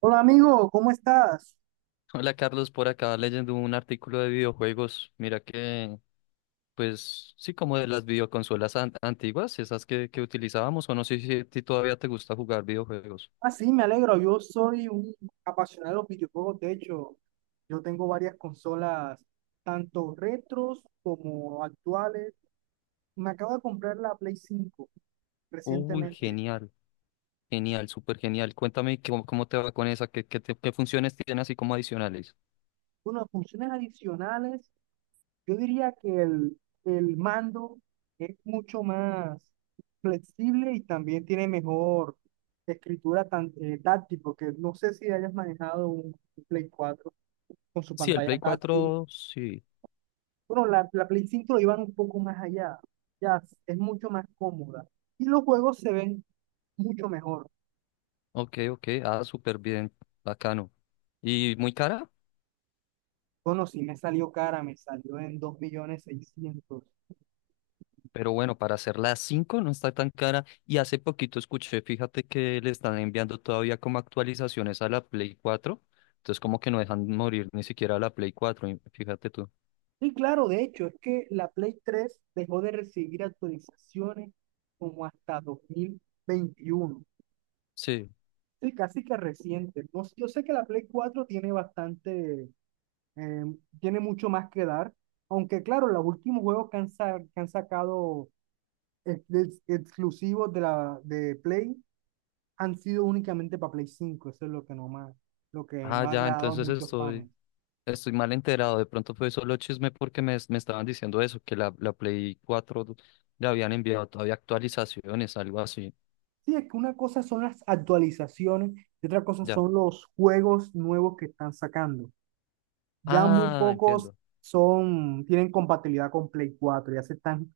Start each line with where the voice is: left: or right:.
right: Hola amigo, ¿cómo estás?
left: Hola Carlos, por acá leyendo un artículo de videojuegos. Mira que, pues sí, como de las videoconsolas antiguas, esas que utilizábamos, o no sé si a ti todavía te gusta jugar videojuegos.
right: Ah, sí, me alegro. Yo soy un apasionado de los videojuegos. De hecho, yo tengo varias consolas, tanto retros como actuales. Me acabo de comprar la Play 5
left: Uy,
right: recientemente.
left: genial, genial, súper genial. Cuéntame cómo te va con esa, qué funciones tiene así como adicionales.
right: Bueno, funciones adicionales, yo diría que el mando es mucho más flexible y también tiene mejor escritura táctil, porque no sé si hayas manejado un Play 4 con su
left: Sí, el
right: pantalla
left: Play
right: táctil.
left: cuatro, sí.
right: Bueno, la Play 5 lo llevan un poco más allá. Ya es mucho más cómoda. Y los juegos se ven mucho mejor.
left: Ok, ok, ah, súper bien, bacano. ¿Y muy cara?
right: Bueno, sí me salió cara, me salió en 2.600.000.
left: Pero bueno, para hacer las 5 no está tan cara. Y hace poquito escuché, fíjate que le están enviando todavía como actualizaciones a la Play cuatro. Entonces como que no dejan morir ni siquiera la Play cuatro y fíjate tú.
right: Y claro, de hecho, es que la Play 3 dejó de recibir actualizaciones como hasta 2021.
left: Sí.
right: Sí, casi que reciente. No sé, yo sé que la Play 4 tiene bastante, eh, tiene mucho más que dar. Aunque claro, los últimos juegos que han sacado exclusivos de la de Play han sido únicamente para Play 5. Eso es lo que no más, lo que
left: Ah,
right: no ha
left: ya,
right: agradado a muchos fans.
left: estoy mal enterado. De pronto fue solo chisme porque me estaban diciendo eso, que la Play 4 le habían enviado todavía actualizaciones, algo así.
right: Sí, es que una cosa son las actualizaciones y otra cosa
left: Ya.
right: son los juegos nuevos que están sacando. Ya muy
left: Ah,
right: pocos
left: entiendo.
right: son, tienen compatibilidad con Play 4. Ya se están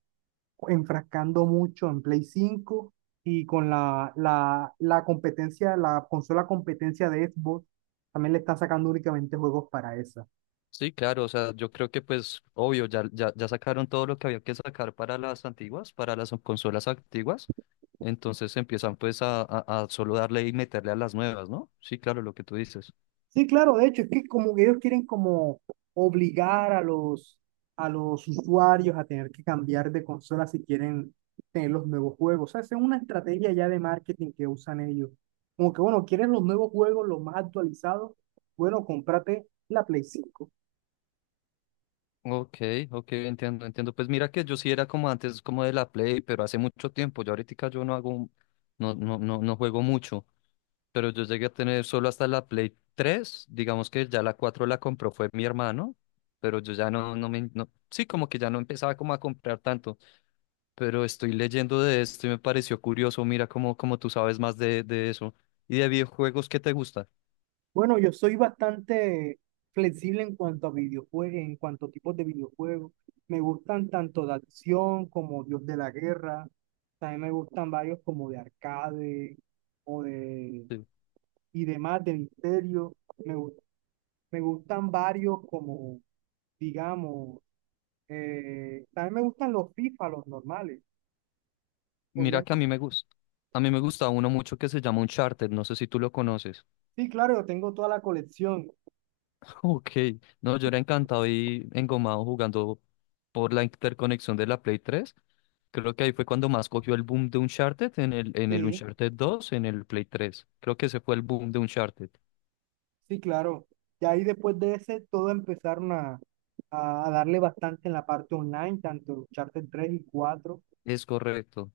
right: enfrascando mucho en Play 5 y con la competencia, la consola competencia de Xbox, también le están sacando únicamente juegos para esa.
left: Sí, claro, o sea, yo creo que pues obvio, ya sacaron todo lo que había que sacar para las antiguas, para las consolas antiguas, entonces empiezan pues a solo darle y meterle a las nuevas, ¿no? Sí, claro, lo que tú dices.
right: Sí, claro, de hecho, es que como que ellos quieren como obligar a los usuarios a tener que cambiar de consola si quieren tener los nuevos juegos. O sea, esa es una estrategia ya de marketing que usan ellos. Como que, bueno, ¿quieres los nuevos juegos, los más actualizados? Bueno, cómprate la Play 5.
left: Ok, ok, entiendo, entiendo. Pues mira que yo sí era como antes, como de la Play, pero hace mucho tiempo, yo ahorita yo no hago, no, no, no, no juego mucho, pero yo llegué a tener solo hasta la Play 3, digamos que ya la 4 la compró fue mi hermano, pero yo ya no, no me, no, sí, como que ya no empezaba como a comprar tanto. Pero estoy leyendo de esto y me pareció curioso. Mira cómo tú sabes más de eso. ¿Y de videojuegos qué te gusta?
right: Bueno, yo soy bastante flexible en cuanto a videojuegos, en cuanto a tipos de videojuegos. Me gustan tanto de acción como Dios de la Guerra. También me gustan varios como de arcade o de
left: Sí.
right: y demás de misterio. Me gustan varios como, digamos, también me gustan los FIFA, los normales.
left: Mira
right: Podrían,
left: que a
right: com-
left: mí me gusta. A mí me gusta uno mucho que se llama Uncharted. No sé si tú lo conoces.
right: sí, claro, yo tengo toda la colección.
left: Ok. No, yo era encantado y engomado jugando por la interconexión de la Play 3. Creo que ahí fue cuando más cogió el boom de Uncharted en el
right: Sí.
left: Uncharted 2, en el Play 3. Creo que ese fue el boom de Uncharted.
right: Sí, claro. Y ahí después de ese, todos empezaron a darle bastante en la parte online, tanto el charter 3 y 4.
left: Es correcto.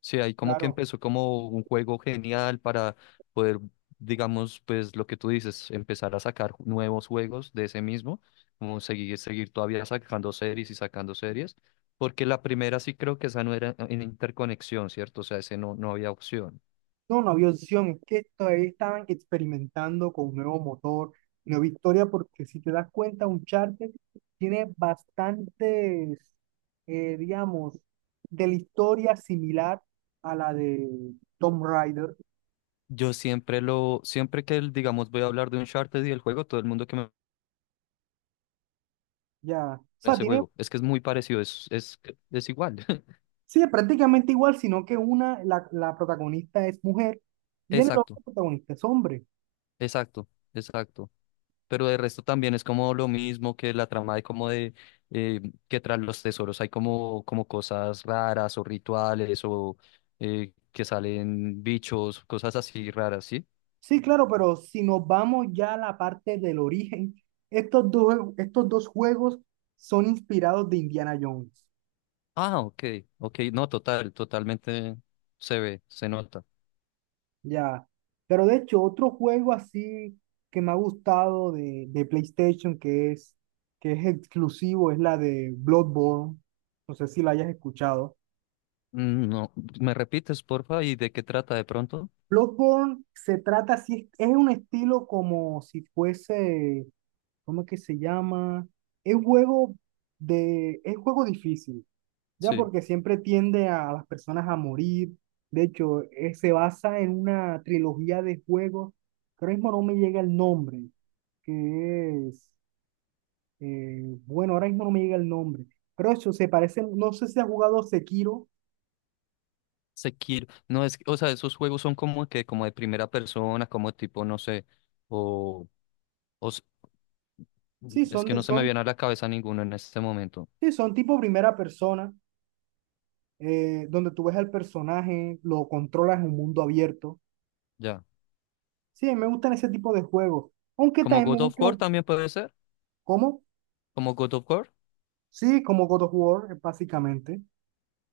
left: Sí, ahí como que
right: Claro,
left: empezó como un juego genial para poder, digamos, pues lo que tú dices, empezar a sacar nuevos juegos de ese mismo, como seguir, seguir todavía sacando series y sacando series, porque la primera sí creo que esa no era en interconexión, ¿cierto? O sea, ese no había opción.
right: no, no había opción, es que todavía estaban experimentando con un nuevo motor, nueva historia, porque si te das cuenta, un charter tiene bastantes, digamos, de la historia similar a la de Tomb Raider,
left: Yo siempre que, digamos, voy a hablar de Uncharted y el juego, todo el mundo que me
right: ya. O sea,
left: ese
right: tiene.
left: juego, es que es muy parecido, es igual.
right: Sí, es prácticamente igual, sino que la protagonista es mujer y en el
left: Exacto,
right: otro protagonista es hombre.
left: exacto, exacto. Pero de resto también es como lo mismo que la trama de como de eh, que tras los tesoros hay como, como cosas raras o rituales o que salen bichos, cosas así raras, ¿sí?
right: Sí, claro, pero si nos vamos ya a la parte del origen, estos dos juegos son inspirados de Indiana Jones,
left: Ah, ok, ok, no, total, totalmente se ve, se nota.
right: ya. Pero de hecho, otro juego así que me ha gustado de PlayStation, que es exclusivo, es la de Bloodborne. No sé si la hayas escuchado.
left: Mm, no, ¿me repites, porfa? ¿Y de qué trata de pronto?
right: Bloodborne se trata, así, es un estilo como si fuese, ¿cómo es que se llama? Es juego es juego difícil, ya
left: Sí.
right: porque siempre tiende a las personas a morir. De hecho, se basa en una trilogía de juegos, que ahora mismo no me llega el nombre, que es, bueno, ahora mismo no me llega el nombre, pero eso se parece, no sé si has jugado Sekiro,
left: Sekiro, no es, que- o sea, esos juegos son como que, como de primera persona, como tipo, no sé, o O s-
right: sí,
left: es que no se me viene a la cabeza ninguno en este momento.
right: sí, son tipo primera persona, donde tú ves al personaje, lo controlas en un mundo abierto.
left: Ya.
right: Sí, me gustan ese tipo de juegos. Aunque
left: Como
right: también me
left: God of
right: gustan
left: War
right: los.
left: también puede ser.
right: ¿Cómo?
left: Como God of War.
right: Sí, como God of War, básicamente.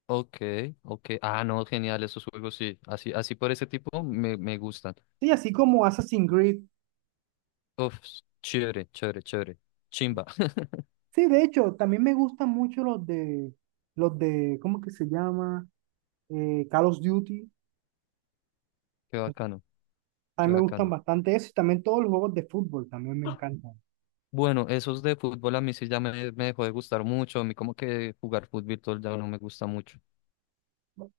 left: Ok, ok. Ah, no, genial, esos juegos sí. Así, así por ese tipo me gustan.
right: Sí, así como Assassin's Creed.
left: Uf, chévere, chévere, chévere. Chimba.
right: Sí, de hecho, también me gustan mucho los de. Los de. ¿Cómo que se llama? Call of Duty.
left: Qué bacano, qué
right: También me gustan
left: bacano.
right: bastante eso. Y también todos los juegos de fútbol también me encantan.
left: Bueno, esos de fútbol a mí sí ya me dejó de gustar mucho. A mí como que jugar fútbol ya no me gusta mucho.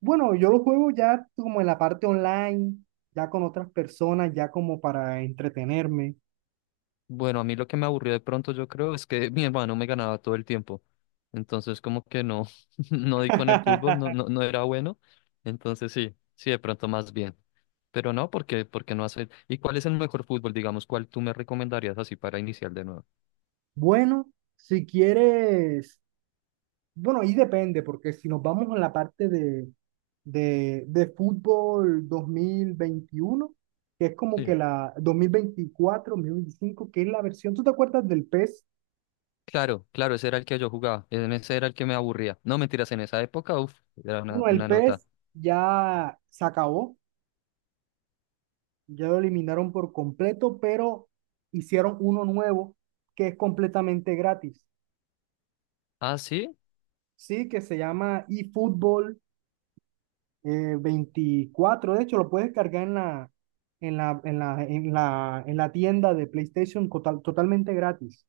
right: Bueno, yo los juego ya como en la parte online, ya con otras personas, ya como para entretenerme.
left: Bueno, a mí lo que me aburrió de pronto, yo creo, es que mi hermano me ganaba todo el tiempo. Entonces, como que no, no di con el fútbol, no era bueno. Entonces, sí, sí, de pronto más bien. Pero no, porque no hacer. ¿Y cuál es el mejor fútbol, digamos, cuál tú me recomendarías así para iniciar de nuevo?
right: Bueno, si quieres. Bueno, ahí depende, porque si nos vamos a la parte de fútbol 2021 que es como que
left: Sí.
right: la dos 2024 2025 que es la versión, ¿tú te acuerdas del PES?
left: Claro, claro, ese era el que yo jugaba. En ese era el que me aburría. No, mentiras, en esa época, uff, era
right: Bueno, el
left: una nota.
right: PES ya se acabó, ya lo eliminaron por completo, pero hicieron uno nuevo que es completamente gratis,
left: Ah, sí,
right: ¿sí? Que se llama eFootball 24. De hecho, lo puedes cargar en la, en la, en la, en la, en la tienda de PlayStation totalmente gratis.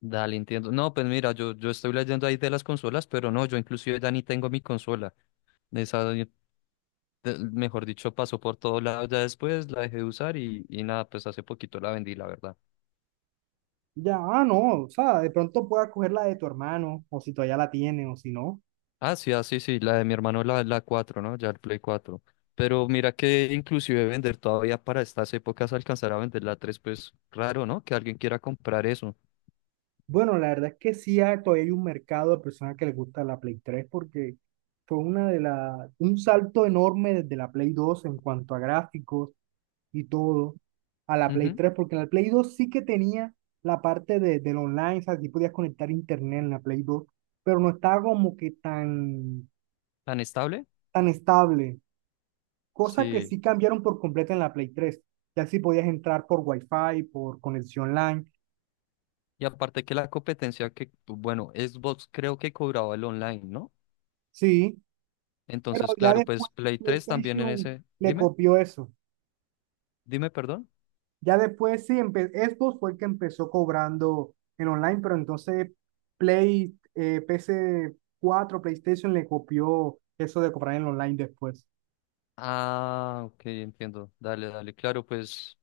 left: dale, entiendo. No, pues mira, yo estoy leyendo ahí de las consolas, pero no, yo inclusive ya ni tengo mi consola. Esa de- mejor dicho, pasó por todos lados ya después, la dejé de usar y nada, pues hace poquito la vendí, la verdad.
right: Ya, ah, no, o sea, de pronto puedas coger la de tu hermano, o si todavía la tiene, o si no.
left: Ah, sí, ah, sí, sí, la de mi hermano, la cuatro, ¿no? Ya el Play cuatro. Pero mira que inclusive vender todavía para estas épocas alcanzar a vender la tres pues raro, ¿no? Que alguien quiera comprar eso.
right: Bueno, la verdad es que sí, todavía hay un mercado de personas que les gusta la Play 3 porque fue un salto enorme desde la Play 2 en cuanto a gráficos y todo a la Play
left: Ujú.
right: 3 porque en la Play 2 sí que tenía la parte del online, o sea, sí podías conectar internet en la Play 2 pero no estaba como que tan,
left: ¿Tan estable?
right: tan estable, cosa que
left: Sí.
right: sí cambiaron por completo en la Play 3. Ya sí podías entrar por Wi-Fi, por conexión LAN,
left: Y aparte que la competencia que, bueno, Xbox creo que cobraba el online, ¿no?
right: sí, pero
left: Entonces,
right: ya
left: claro, pues
right: después
left: Play 3 también en
right: PlayStation
left: ese...
right: le
left: Dime,
right: copió eso.
left: dime, perdón.
right: Ya después sí, Xbox fue el que empezó cobrando en online, pero entonces PS4, PlayStation le copió eso de cobrar en online después.
left: Ah, ok, entiendo. Dale, dale. Claro, pues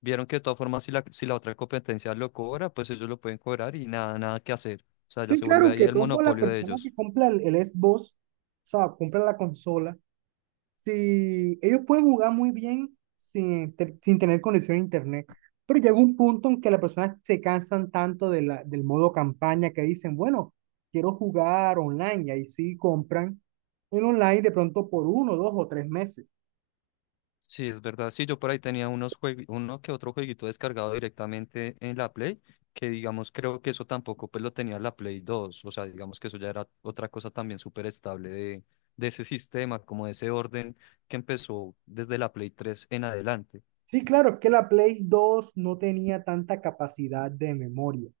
left: vieron que de todas formas, si si la otra competencia lo cobra, pues ellos lo pueden cobrar y nada, nada que hacer. O sea, ya
right: Sí,
left: se vuelve
right: claro
left: ahí
right: que
left: el
right: todo la
left: monopolio de
right: persona
left: ellos.
right: que compra el Xbox, o sea, compra la consola, si ellos pueden jugar muy bien sin tener conexión a internet, pero llega un punto en que las personas se cansan tanto del modo campaña que dicen, bueno, quiero jugar online y ahí sí compran en online de pronto por 1, 2 o 3 meses.
left: Sí, es verdad. Sí, yo por ahí tenía unos uno que otro jueguito descargado directamente en la Play, que digamos creo que eso tampoco pues lo tenía la Play dos. O sea, digamos que eso ya era otra cosa también súper estable de ese sistema, como de ese orden que empezó desde la Play tres en adelante.
right: Sí, claro, es que la Play 2 no tenía tanta capacidad de memoria.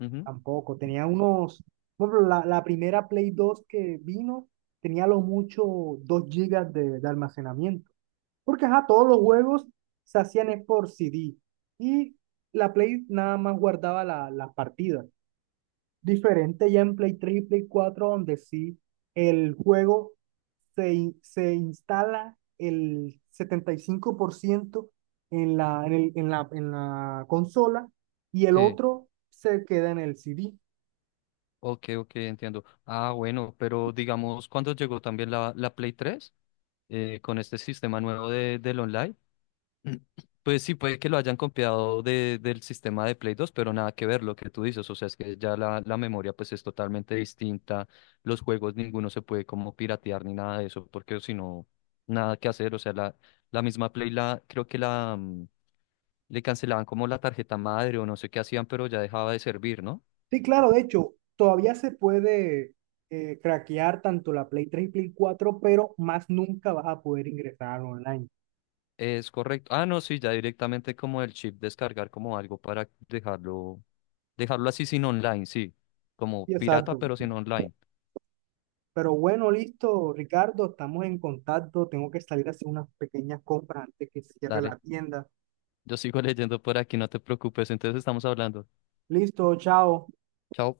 left: Ujú.
right: Tampoco, tenía unos, bueno, pero la primera Play 2 que vino tenía a lo mucho 2 gigas de almacenamiento. Porque ajá, todos los juegos se hacían es por CD y la Play nada más guardaba las partidas. Diferente ya en Play 3 y Play 4 donde sí el juego se instala el 75% en la consola y el
left: Sí,
right: otro se queda en el CD.
left: ok, ok, entiendo. Ah, bueno, pero digamos, ¿cuándo llegó también la Play 3 con este sistema nuevo del online? Pues sí, puede que lo hayan copiado del sistema de Play 2, pero nada que ver lo que tú dices. O sea, es que ya la memoria pues es totalmente distinta. Los juegos ninguno se puede como piratear ni nada de eso, porque si no, nada que hacer. O sea, la misma creo que la le cancelaban como la tarjeta madre o no sé qué hacían, pero ya dejaba de servir, ¿no?
right: Sí, claro, de hecho, todavía se puede craquear tanto la Play 3, y Play 4, pero más nunca vas a poder ingresar online.
left: Es correcto. Ah, no, sí, ya directamente como el chip descargar como algo para dejarlo, dejarlo así sin online, sí. Como
right: Sí,
left: pirata,
right: exacto.
left: pero sin online.
right: Pero bueno, listo, Ricardo, estamos en contacto. Tengo que salir a hacer unas pequeñas compras antes que cierre
left: Dale,
right: la tienda.
left: yo sigo leyendo por aquí, no te preocupes. Entonces estamos hablando.
right: Listo, chao.
left: Chao.